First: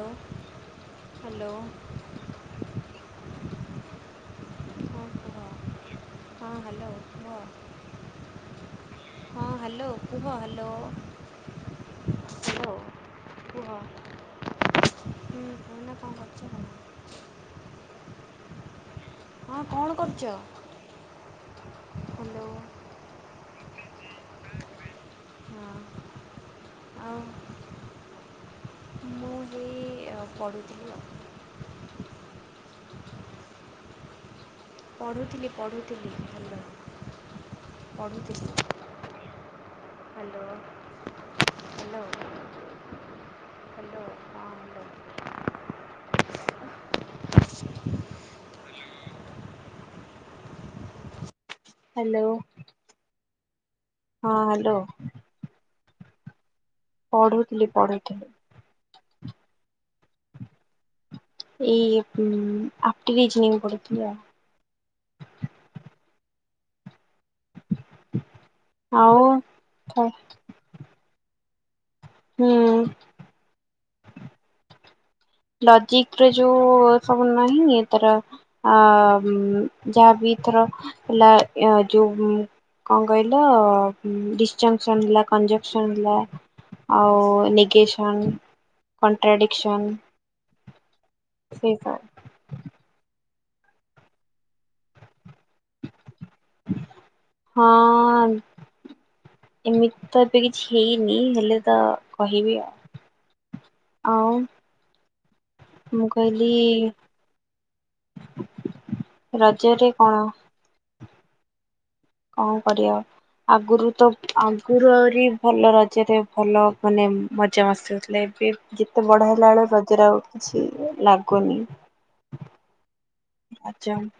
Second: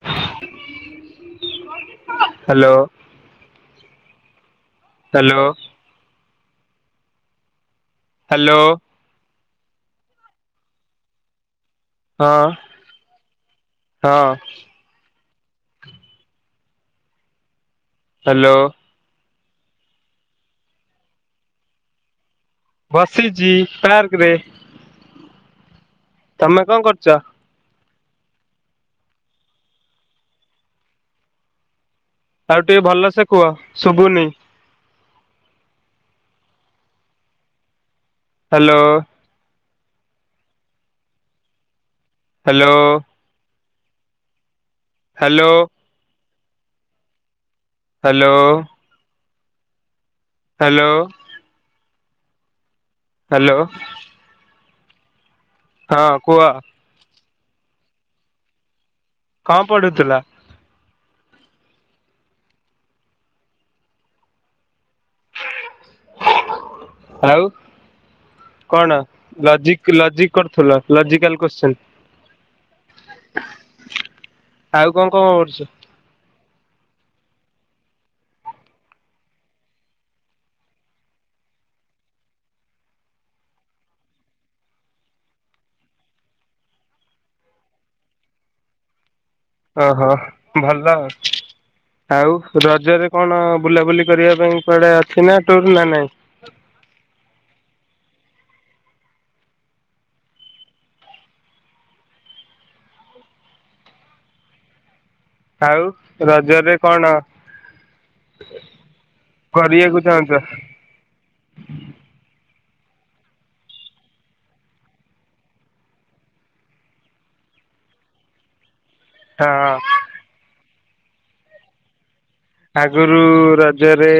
Hello hello. Hello ହଁ କୁହ hello. ହଁ ହ୍ୟାଲୋ କୁହ। ହ୍ୟାଲୋ। ହଁ ହ୍ୟାଲୋ କୁହ ହ୍ୟାଲୋ। ହଁ ହ୍ୟାଲୋ କୁହ ହଁ। ହୁଁ ଏଇନା କଣ କରୁଚ? ହ୍ୟାଲୋ। ହଁ କଣ କରୁଚ? ବସିଚି ପାର୍କରେ। ହଁ ତମେ କଣ ଆଉ କରୁଚ? ମୁଁ ଏଇ ପଢ଼ୁଥିଲି ଆଉ। ଆଉ ଟିକେ ଭଲସେ କୁହ ଶୁଭୁନି। ପଢ଼ୁଥିଲି ପଢ଼ୁଥିଲି ଭଲ ପଢ଼ୁଥିଲି। Hello. Hello hello. Hello. Hello ହଁ କୁହ। Hello. Hello. Hello. Hello. Hello. ହଁ ହ୍ୟାଲୋ। ହଁ କୁହ। ପଢ଼ୁଥିଲି ପଢ଼ୁଥିଲି। କଣ ପଢୁଥୁଲ? ଏଇ ଆପଟିରିଜିନିଙ୍ଗ୍ ପଢ଼ୁଥିଲି ଆଉ। ଆଉ କଣ ଆଉ ଲଜିକ୍ ଆଉ ଲଜିକ୍? କରୁଥିଲ ଲଜିକାଲ କରୁସନ୍ତି। ହୁଁ। ଆଉ କଣ [inaudible] କିକ ର ଜଉ ସବୁ ନାହିଁ ତାର। ଆ ଯାହାବି ଥର ହେଲା ଯୋଉ କଣ କହିଲ ଡିସଂସନ ହେଲା କଂଜକସନ ହେଲା। ଆଉ ନିଗେସନ କଣ୍ଟ୍ରାଡ଼ିକ। ଓହୋ ଭଲ ଆଉ। ଥିବ। ଆଉ ରଜରେ କଣ ବୁଲାବୁଲି କରିବା ପାଇଁ କୁଆଡେ ଅଛି ନା ଟୁର ନା ନାଇଁ? ହଁ ଅଁ ଏମିତି ତ ଏବେ କିଛି ହେଇନି ହେଲେ ତ କହିବି ଆଉ। ଆଉ। ଆଉ ମୁଁ କହିଲି ରଜରେ କଣ? ରଜରେ କରିବାକୁ କଣ ଚାହୁଁଛ? କଣ କରିବା ଆଉ। ଆଗରୁ ତ ଆଗରୁ ଆହୁରି ଭଲ ରଜରେ ଭଲ ମାନେ ମଜା ମସ୍ତି ହଉଥିଲା ଏବେ ଟିକେ ବଡ ହେଲା ଏଳେ ହଁ ରଜରେ ଆଉ କିଛି ଲାଗୁନି। ଆଗରୁ ରଜ ରଜରେ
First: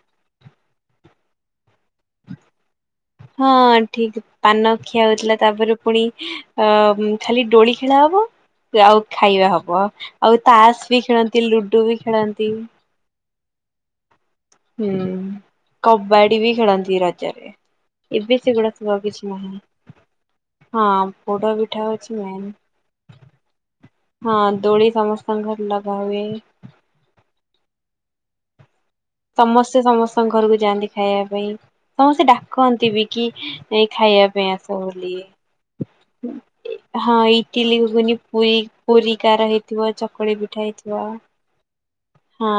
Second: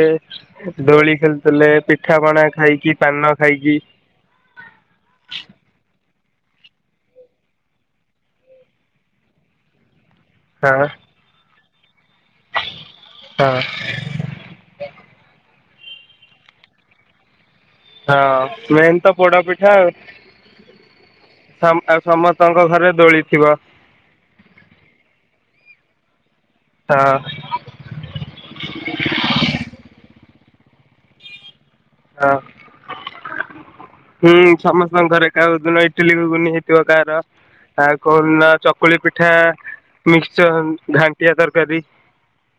ଦୋଳି ଖେଳୁଥିଲେ ପି ପିଠାପଣା ଖାଇକି ପାନ ହଁ ଖାଇକି ଠିକ ପାନ ଖିଆ ହଉଥିଲା ତାପରେ ପୁଣି ଅ ଖାଲି ଡୋଳି ଖେଳା ହବ ଆଉ ଖାଇବା ହବ ଆଉ ହଁ ତାସ ବି ଖେଳନ୍ତି ଲୁଡୁ ବି ଖେଳନ୍ତି। ହଁ। ହୁଁ କବାଡ଼ି ବି ଖେଳନ୍ତି ରଜରେ। ଏବେ ହଁ ସେଗୁଡ଼ାକ ମେନ୍ ଆଉକିଛି ତ କିଛି ପୋଡ ପିଠା ନାହିଁ। ହଁ ପୋଡା ଆଉ ପିଠା ଆଉ ହଉଛି ସମସ୍ତଙ୍କ ଘରେ ଦୋଳି ଥିବ ନାଇଁ। ହଁ ଦୋଳି ସମସ୍ତଙ୍କ ଘରେ ଲଗାହୁଏ। ହଁ। ସମସ୍ତେ ସମସ୍ତଙ୍କ ଘରକୁ ଯାଆନ୍ତି ଖାଇବା ପାଇଁ। ହଁ ସିଏ ଡାକନ୍ତି ବି କିଏ ଖାଇବା ହୁଁ ପାଇଁ ଆସ ସମସ୍ତଙ୍କ ବୋଲି। ଘରେ କାହା ଦିନ ଇଟିଲି ଘୁଗୁନି ହେଇଥିବ କାହାର ହଁ ଇଟିଲି ଆଉ ଘୁଗୁନି କୋଉଦିନ ପୁରୀ ଚକୁଳି ପୁରୀ ପିଠା କାର ହେଇଥିବ ଚକୁଳି ପିଠା ମିକ୍ସଚର ହେଇଥିବ ଘାଣ୍ଟିଆ ତରକାରୀ ହଁ।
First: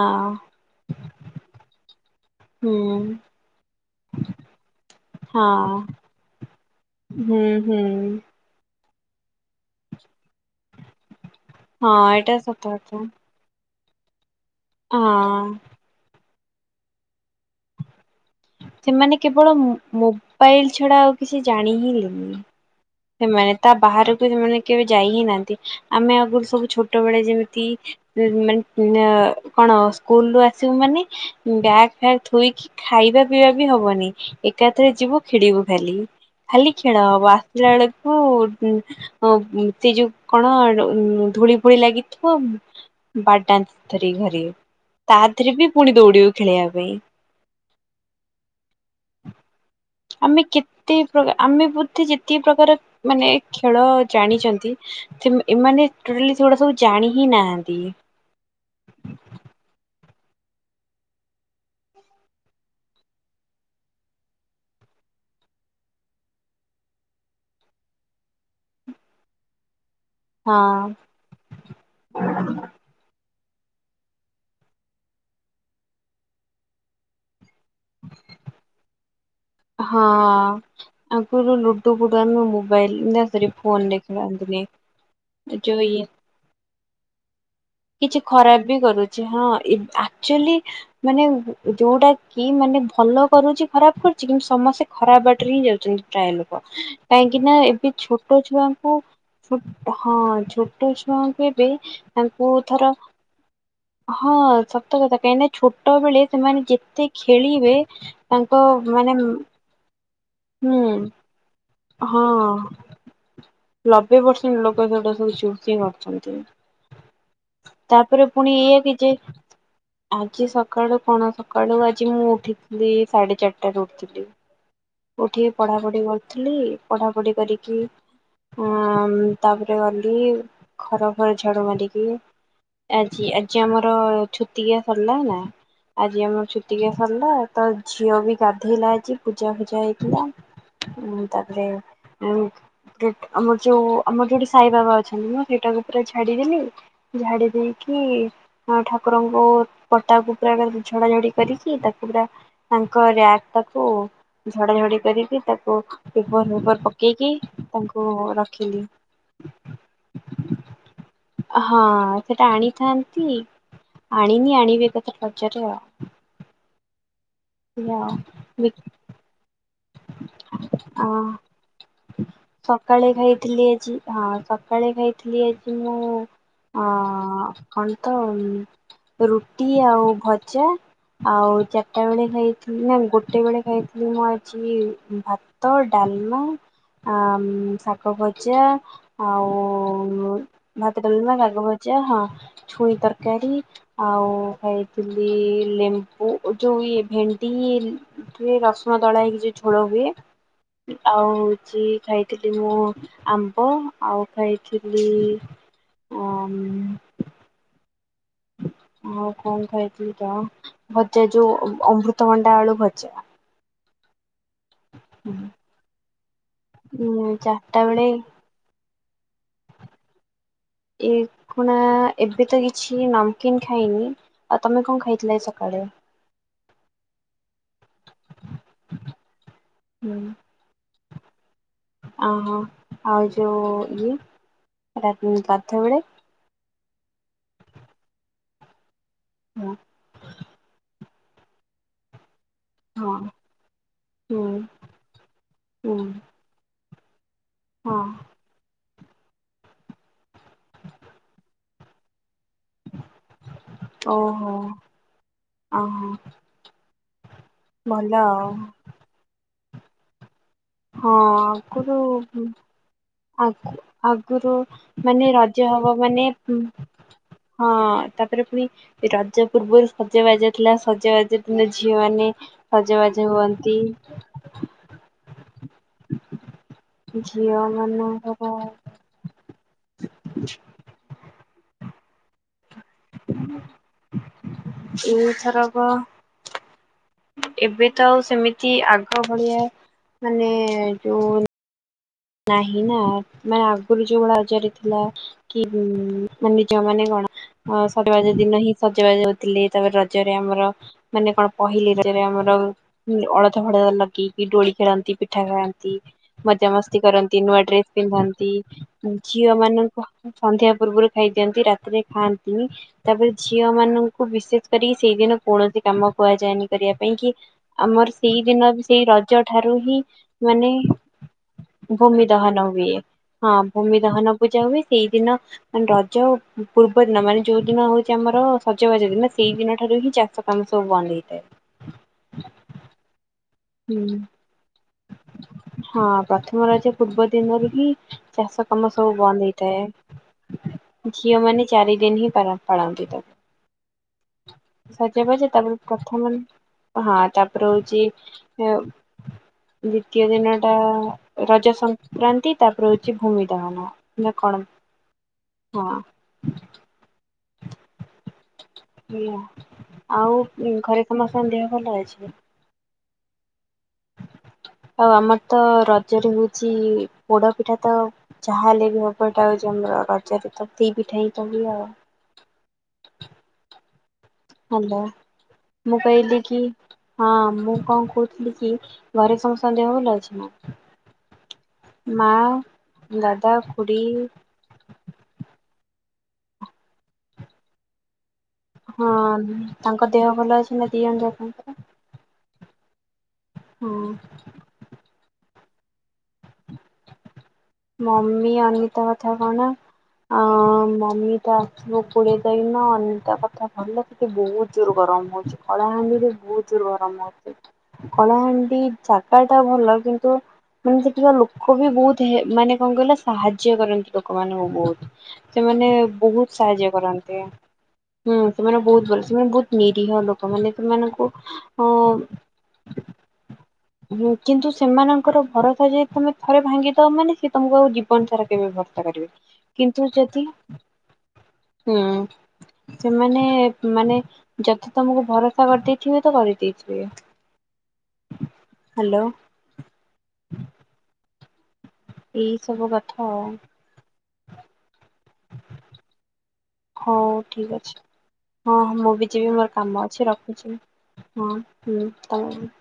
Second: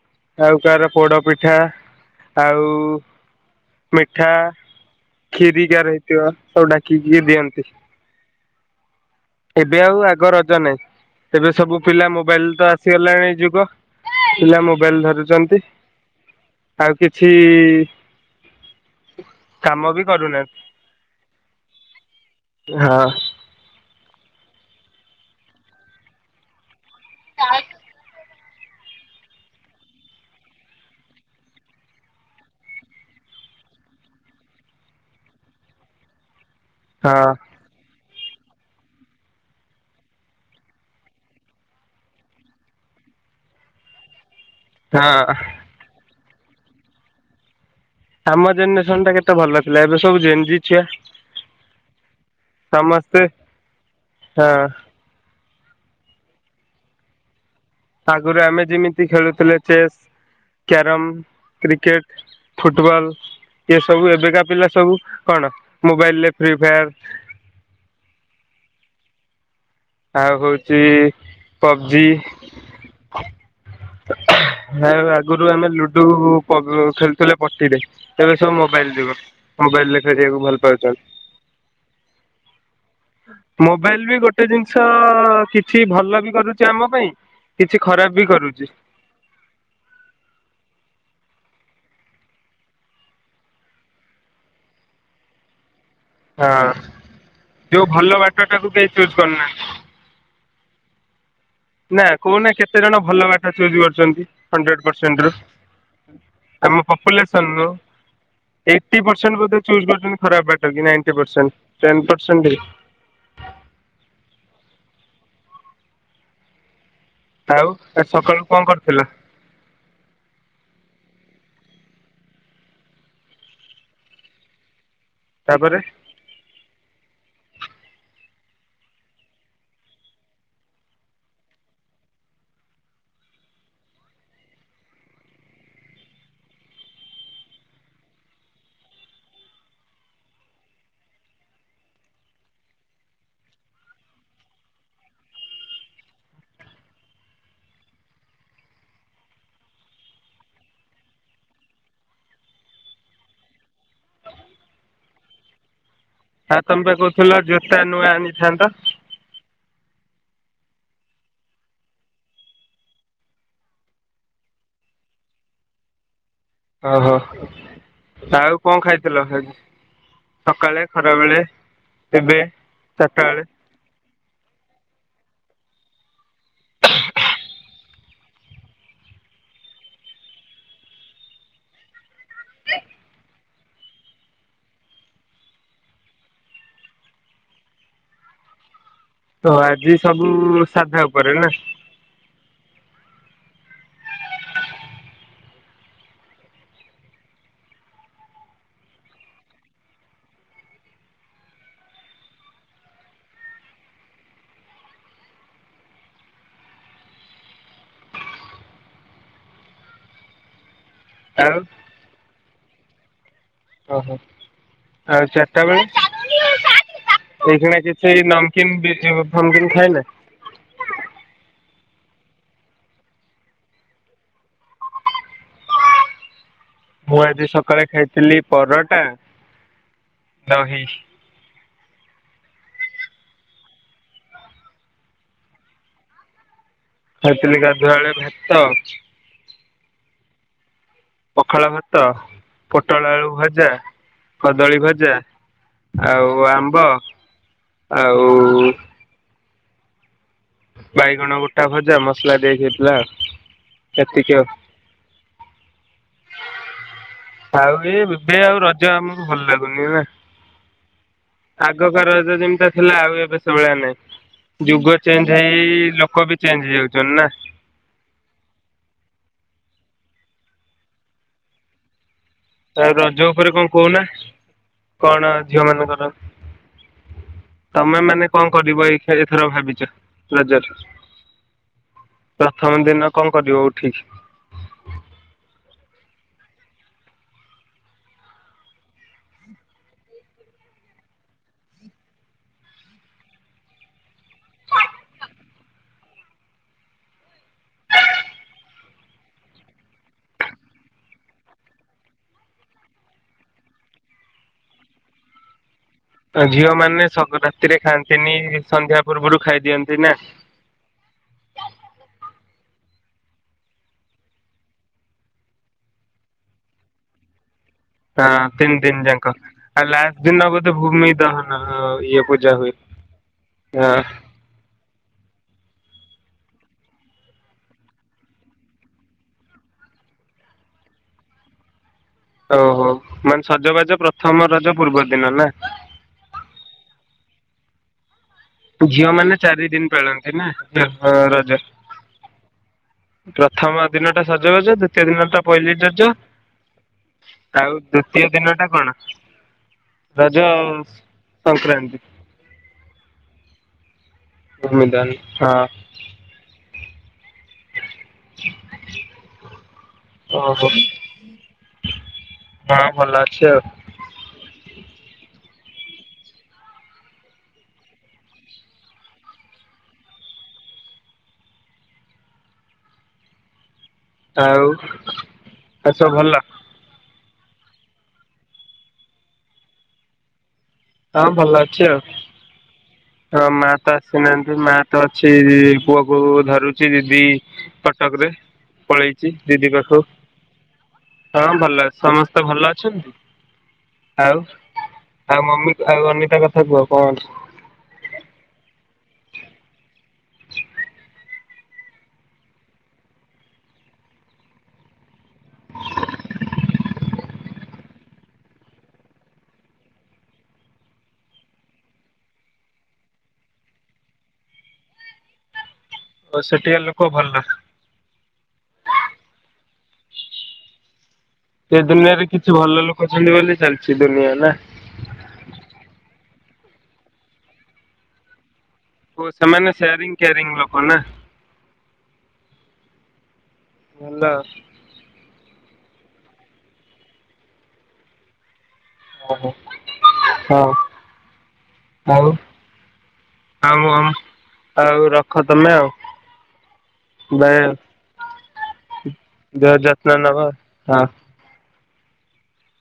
ଆଉ କାହର ପୋଡ ପିଠା ଆଉ ହୁଁ ମିଠା ହଁ ଖ୍ଷିରିକାର ହେଇଥିବ ସବୁ ଡାକିକି ହୁଁ ଦିଅନ୍ତି। ହୁଁ। ଏବେ ଆଉ ଆଗ ରଜ ନାହିଁ ଏବେ ସବୁ ହଁ ପିଲା ଏଇଟା ମୋବାଇଲ ସତ ତ କଥା ଆସିଗଲାଣି ଯୁଗ। ପିଲା ମୋବାଇଲ ହଁ ଧରୁଛନ୍ତି ଆଉ କିଛି ସେମାନେ କେବଳ କାମ ବି କରୁନାହାନ୍ତି ମୋବାଇଲ ଛଡା ଆଉ କିଛି ଜାଣି ହିଁ [inaudible] ହଁ ସେମାନେ। ନାଁ ବାହାରକୁ ସେମାନେ କେବେ ଯାଇ ହି ନାହାନ୍ତି ଆମେ ଆଗରୁ ସବୁ ଛୋଟବେଳେ ଯେମିତି ମାନେ କଣ ସ୍କୁଲ ରୁ ଆସିବୁ ମାନେ ବ୍ୟାଗ ଫ୍ୟାଗ ଥୋଇକି ଖାଇବା ଠିଆ ବି ହବନି ଏକାଥରେ ଯିବୁ ଖେଳିବୁ ଖାଲି ଖାଲି ଖେଳ ହଁ ହବ। [inaudible] ଅ ସେ ଯୋଉ କଣ ଧୂଳି ଫୁଳି ଲାଗିଥିବ। ବାଡାନ୍ତି ଧରିକି ଘରେ ତା ହଁ। ଦେହେରେ ବି ପୁଣି ଦୌଡିବୁ ଖେଳିବା ପାଇଁ। [inaudible] ଭଲ ଥିଲା ଏବେ ସବୁ ଆମେ ଜେନଜି ଛୁଆ କେତେ ପ୍ରକାର ଆମେ ବୋଧେ ଯେତିକି ପ୍ରକାର ସମସ୍ତେ ମାନେ ଖେଳ ହଁ ଜାଣିଚନ୍ତି କିନ୍ତୁ ଏମାନେ ଟୋଟାଲି ସେଗୁଡା ସବୁ ଜାଣି ହିଁ ନାହାନ୍ତି। ଆଗରୁ ଆମେ ଯେମିତି ଖେଳୁଥିଲେ ଚେସ୍, କ୍ୟାରମ୍, କ୍ରିକେଟ୍ ଫୁଟବଲ୍ ଇଏ ସବୁ ଏବେକା ପିଲା ସବୁ କଣ ମୋବାଇଲ୍ ରେ ଫ୍ରି ଫାୟାର୍ ଆଉ ହଁ ହଉଚି ପବ୍ଜି ଆଉ ଆଗରୁ ଆମେ ଲୁଡୁ ଖେଳୁଥିଲେ ପଟିରେ ଏବେ ସବୁ ମୋବାଇଲ୍ ଯୁଗ। ମୋବାଇଲରେ ହଁ ଖେଳିବାକୁ ଭଲ ପାଉଛନ୍ତି ଆଗରୁ ଲୁଡୁ ଫୁଡୁ ଆମ ମୋବାଇଲ୍ [unintelligible] ମୋବାଇଲ୍ ବି ଗୋଟେ ଜିନିଷ ଯୋଉ କିଛି ଇଏ ଭଲ ବି କରୁଚି ଆମ ପାଇଁ କିଛି ଖରାପ୍ ବି କରୁଚି। ହଁ ଏ ଆକ୍ଚୁଆଲି ମାନେ ଯୋଉଟା କି ମାନେ ଭଲ କରୁଚି ଖରାପ୍ କରୁଚି କିନ୍ତୁ ସମସ୍ତେ ଖରାପ୍ ବାଟରେ ହିଁ ଯାଉଚନ୍ତି। ପ୍ରାୟ ଲୋକ ହଁ କାହିଁକି ନା ଯୋଉ ଏବେ ଭଲ ଛୋଟ ବାଟଟାକୁ କେହି ଛୁଆଙ୍କୁ ଚୁଜ୍ କରୁନାହାନ୍ତି ହଁ ଛୋଟ ଛୁଆଙ୍କୁ ବି ମାନେ କେତେ ଜଣ ଭଲ ବାଟ ଚୁଜ୍ କରୁଚନ୍ତି ହଣ୍ଡରେଡ ସତ କଥା ପରସେଣ୍ଟରୁ କାହିଁକି ନା ଛୋଟ ବେଳେ ସେମାନେ ଆମ ଯେତେ ପପୁଲେସନ୍ ରୁ ଖେଳିବେ ତାଙ୍କ ଏଇଟି ମାନେ ପର୍ସେଣ୍ଟ ବୋଧେ ଚୁଜ୍ କରୁଚନ୍ତି ଖରାପ୍ ବାଟ କି ନାଇଣ୍ଟି ହୁଁ ପର୍ସେଣ୍ଟ ଟେନ୍ ପରସେଣ୍ଟ ବି। ଲବେ ପରସେଣ୍ଟ ଲୋକ ସେଟା ସବୁ ଚୁଜ୍ ହିଁ କରୁଚନ୍ତି। ଆଉ ତାପରେ ସକାଳୁ ପୁଣି କଣ ଇଆ କି କରୁଥିଲ ଯେ ଆଜି ସକାଳୁ କଣ ସକାଳୁ ଆଜି ମୁଁ ଉଠିଥିଲି ସାଢେ ଚାରିଟାରୁ ଉଠିଥିଲି ଉଠି ତାପରେ ପଢାପଢି କରୁଥିଲି ପଢାପଢି କରିକି ହଁ ତାପରେ ଗଲି ଘର ଫର ଝାଡ଼ୁ ମାରିକି ଆଜି-ଆଜି ଆମର ଛୁତିକିଆ ସରିଲା ନା ଆଜି ଆମର ଛୁତିକିଆ ସରିଲା ତା ଝିଅ ବି ଗାଧେଇଲା ଆଜି ପୂଜା ଯାଇଥିଲା ଉଁ ତାପରେ ଉଁ ଆମର ଯୋଉ ଆମର ଯୋଉଠି ସାଇ ବାବା ଅଛନ୍ତି ମୁଁ ସେଇଟାକୁ ପୁରା ଛାଡିଦେଲି ଝାଡି ଦେଇକି ହଁ ଠାକୁରଙ୍କୁ ପଟାକୁ ପୁରା ଝଡାଝଡି କରିକି ତାକୁ ପୁରା ତାଙ୍କ [unintelligible] ଟାକୁ ଝଡାଝଡି କରିକି ତାକୁ ପେପର୍ ଆଉ ତମେ ଫେପର୍ ବା ପକେଇକି କହୁଥିଲ ଜୋତା ତାଙ୍କୁ ନୂଆ ଆଣିଥାନ୍ତ ରଖିଲି। ହଁ ସେଟା ଆଣିଥାନ୍ତି ଆଣିନି ଆଣିବି ଏକାଥରେ ବଜାରୁ ଆଉ। ଓହୋ ଆଉ ବି କଣ ଖାଇଥିଲ [unintelligible] ସକାଳେ ଆ ଖରାବେଳେ ଏବେ ସକାଳେ ଚାରିଟା ବେଳେ। ଖାଇଥିଲି ଆଜି ହଁ ସକାଳେ ଖାଇଥିଲି ଆଜି ମୁଁ ଅ କଣ ତ ରୁଟି ଆଉ ଭଜା ଆଉ ଚାରିଟା ବେଳେ ଖାଇଥିଲି ନା ଗୋଟେ ବେଳେ ଖାଇଥିଲି ମୁଁ ଚି ଭାତ ଡାଲମା ଆ ଶାଗ ଭଜା ଓ ଆଜି ଆଉ ସବୁ ସାଧା ଭାତ ଉପରେ ଡାଲମା ନା ଶାଗ ଭଜା ହଁ ଛୁଇଁ ତରକାରୀ ଆଉ ଖାଇଥିଲି ଲେମ୍ୱୁ ଏଯୋଉ ଇଏ ଭେଣ୍ଡି କି ରସୁଣ ଦଳା ହେଇକି ଯୋଉ ଝୋଳ ହୁଏ ଆଉ ହଉଚି ଖାଇଥିଲି ମୁଁ ଆମ୍ବ ଆଉ ଖାଇଥିଲି ଅମ୍ ଆଉ କଣ ଖାଇଥିଲି ତ ଭଜା ଆଉ ଯୋଉ ଅମୃତଭଣ୍ଡା ଆଳୁ ଭଜା। ଓହୋ, ଆଉ ଚାରିଟା ବେଳେ ଉଁ ଏଇ ଚାରିଟା କିନା ବେଳେ କିଛି ନମକିନ୍ ପିଜି ଫମକିନ୍ ଖାଇଲେ ଏ ଖୁଣା ଏବେ ତ କିଛି ନମକିନ୍ ଖାଇନି ଆଉ ତମେ କଣ ଖାଇଥିଲ ଆଜି ସକାଳେ ମୁଁ ଆଜି ସକାଳେ ଖାଇଥିଲି ପରଟା ଦହି ଓହୋ ଆଉ ଯୋଉ ଇଏ ରାତି ପାର୍ଥ ବେଳେ ଖାଇଥିଲି ଗାଧୁଆବେଳେ ଭାତ ହଁ ପଖାଳ ଭାତ ପୋଟଳ ଆଳୁ ଭଜା ହୁଁ କଦଳୀ ଭଜା ହୁଁ ଆଉ ଆମ୍ବ ହଁ ଆଉ ବାଇଗଣ ଗୋଟା ଭଜା ମସଲା ଦେଇକି ହେଇଥିଲା ଆଉ ଏତିକି ଆଉ। ଓହୋ ଆଉ ଆଉ ବି ଭଲ ଏବେ ଆଉ ରଜ ଆମକୁ ଭଲ ଲାଗୁନି ବା ହଁ ଆଗକା ରଜ ଆଗରୁ ଯେମିତିଆ ଥିଲା ଆଉ ଏବେ ସେ ଆଗ ଭଳିଆ ଆଗରୁ ନାହିଁ ଯୁଗ ମାନେ ଚେଞ୍ଜ ରଜ ହେଇ ହବ ହେଇ ମାନେ ଲୋକ ବି ଚେଞ୍ଜ ହେଇଯାଉଚନ୍ତି ନା ହଁ ତାପରେ ପୁଣି ରଜ ପୂର୍ବରୁ ସଜ ବାଜ ଥିଲା ସଜ ବାଜ ଦିନ ଝିଅ ମାନେ ଆଉ ରଜ ସଜବାଜ ଉପରେ କଣ ହୁଅନ୍ତି କହୁନା କଣ ଝିଅ ମାନଙ୍କର ଝିଅ ତମେ ମାନେ ମାନଙ୍କର କଣ କରିବ ଏଇ ଏଇଥର ଭାବିଛ ରଜରେ ପ୍ରଥମ ଦିନ କଣ କରିବ ଉଠିକି ଏଇ ଥରକ ଏବେ ତ ଆଉ ସେମିତି ଆଗ ଭଳିଆ ମାନେ ଯୋଉ ନାହିଁ ନା ମାନେ ଆଗରୁ ଯୋଉ ଭଳି ରଜରେ ଥିଲା କି ହୁଁ ମାନେ ଯୋଉମାନେ କଣ ଅ ସଜବାଜ ଦିନ ହିଁ ସଜବାଜ ହଉଥିଲେ ତାପରେ ରଜରେ ଆମର ମାନେ କଣ ପହିଲି ରଜରେ ଆମର ଅଳତା ଫଳତା ଲଗେଇକି ଦୋଳି ଖେଳନ୍ତି ପିଠା ଖାଆନ୍ତି ଆଉ ଝିଅମାନେ ମଜାମସ୍ତି କରନ୍ତି ନୂଆ ଡ୍ରେସ ପିନ୍ଧନ୍ତି ପୂର୍ବରୁ ଝିଅ ଖାଇଦିଅନ୍ତି ମାନଙ୍କୁ ନା। ସନ୍ଧ୍ୟା ପୂର୍ବରୁ ଖାଇ ଦିଅନ୍ତି ରାତିରେ ଖାଆନ୍ତିନି ତାପରେ ଝିଅ ମାନଙ୍କୁ ବିଶେଷ କରିକି ସେଇଦିନ କୌଣସି କାମ କୁହାଯାଏନି କରିବା ପାଇଁ କି ଆମର ହଁ ସେଇଦିନ ତିନି ଦିନ ସେଇ ଯାକ ରଜ ଠାରୁ ଆଉ ହିଁ ଲାଷ୍ଟ ଦିନ ବୋଧେ ମାନେ ଭୂମି ଦହନ ହଁ ଭୂମି ଦହନ ହୁଏ ହଁ ଭୂମି ଦହନ ପୂଜା ହୁଏ ସେଇଦିନ ମାନେ ରଜ ପୂର୍ବ ଦିନ ମାନେ ଯୋଉ ଦିନ ହଉଛି ଆମର ସଜବାଜ ଦିନ ସେଇ ଦିନଠାରୁ ହିଁ ଚାଷ ଷ କାମ ସବୁ ବନ୍ଦ ହେଇଯାଏ ଓହୋ ମାନେ ସଜବାଜ ପ୍ରଥମ ରଜ ପୂର୍ବ ଦିନ ନା ହଁ ପ୍ରଥମ ରଜ ପୂର୍ବ ଦିନରୁ ହିଁ ଚାଷ କାମ ସବୁ ଝିଅ ମାନେ ବନ୍ଦ ଚାରି ଦିନ ପାଳନ୍ତି ନା ହେଇଥାଏ ଝିଅ ରଜ। ମାନେ ଚାରି ଦିନ ହିଁ ପାଳ ପାଳନ୍ତି ପ୍ରଥମ ଦିନ ଟା ସଜବାଜ ତାକୁ ଦ୍ଵିତୀୟ ଦିନ ଟା ସଜବାଜ ପହିଲି ତାପରେ ରଜ ପ୍ରଥମ ହଁ ତାପରେ ଆଉ ହଉଚି ଦ୍ଵିତୀୟ ଦିନ ଟା କଣ ଦ୍ଵିତୀୟ ରଜ ଦିନ ଟା ରଜ ସଂକ୍ରାନ୍ତି ତାପରେ ହଉଛି ଭୂମି ଦହନ ନା କଣ ଭୂମି ଦହନ ହଁ ହେଲା ଆଉ ଓହୋ ଘରେ ସମସ୍ତଙ୍କ ଦେହ ଭଲ ଅଛି? ହଁ ଭଲ ଅଛି ଆଉ। ଆଉ ଆମର ତ ରଜରେ ହଉଛି ପୋଡ ପିଠା ତ ଯାହା ହେଲେ ବି ହବ ଏଇଟା ହଉଛି ଆମର ରଜରେ ତ [unintelligible] ହୁଏ ଆଉ। ଆଉ ହାଲୋ ଆଉ ମୁଁ ସବୁ ଭଲ କଇଲି କି ହଁ ମୁଁ କଣ କହୁଥିଲି କି ଘରେ ସମସ୍ତଙ୍କ ଦେହ ଭଲ ଅଛି ନା। ହଁ ଭଲ ଅଛି ଆଉ ମା ହଁ ଦାଦା ମା ତ ଖୁଡି ଆସିନାହାନ୍ତି ମା ତ ଅଛି ପୁଅ କୁ ଧରୁଛି ଦିଦି କଟକ ରେ। ହଁ ପଳେଇଛି ଦିଦି ତାଙ୍କ ଦେହ ଭଲ ଅଛି ନା ଦି ଜଣ ପାଖକୁ ହଁ ଯାକଙ୍କର? ଭଲ ଅଛି। ସମସ୍ତେ ଭଲ ଅଛନ୍ତି ହଁ ଆଉ ଆଉ ମମି ଆଉ ଅନିତା କଥା କୁହ କଣ କି? ମମି ଅନିତା କଥା କଣ? ଆ ମମି ଟା ଆସିବ କୋଡିଏ ତାରିଖ ଦିନ ଅନିତା କଥା ଭଲ। ସେଠି ବହୁତ ଜୋର ଗରମ ହଉଛି କଳାହାଣ୍ଡିରେ ବହୁତ ଜୋର ଗରମ ହଉଛି। କଳାହାଣ୍ଡି ଜାଗା ଟା ଭଲ କିନ୍ତୁ ମାନେ ସେଠିକା ଲୋକ ବି ବହୁତ ହେ ମାନେ କଣ କହିଲ ସାହାଯ୍ୟ କରନ୍ତି ଲୋକମାନଙ୍କୁ ବହୁତ ସେମାନେ ଓ ବହୁତ ସେଠିକା ସାହାଯ୍ୟ ଲୋକ ଭଲ। କରନ୍ତି। ହୁଁ ସେମାନେ ବହୁତ ଭଲ ସେମାନେ ବହୁତ ନିରୀହ ଲୋକମାନେ ମାନେ ସେମାନଙ୍କୁ ସେ ଦୁନିଆରେ ହଁ କିଛି ଭଲ ଲୋକ ଅଛନ୍ତି ବୋଲି ଚାଲିଛି ଦୁନିଆ ନା। କିନ୍ତୁ ସେମାନଙ୍କର ଭରସା ଯଦି ତମେ ଥରେ ଭାଙ୍ଗିଦବ ମାନେ ସିଏ ତମକୁ ଆଉ ଜୀବନ ସାରା କେବେ ଭର କରିବେନି ଓ ସେମାନେ କିନ୍ତୁ ସେୟାରିଂ ଯଦି। କେୟାରିଂ ଲୋକ ନା ହୁଁ ସେମାନେ ମାନେ ଭଲ। ଜ ତମକୁ ଭରସା କରିଦେଇଥିବେ ତ କରିଦେଇଥିବେ। ହ୍ୟାଲୋ ଓ ହ ହଁ। ଆଉ ଏଇ ସବୁ କଥା ଆଉ [unintelligible] ଆଉ ରଖ ତମେ ଆଉ। ହଉ ବା ଠିକ ଅଛି ହଁ ମୁଁ ବି ଯିବି ମୋର ଦେହ କାମ ଯତ୍ନ ଅଛି ନବ ରଖୁଛି। ହଁ ହୁଁ [unintelligible]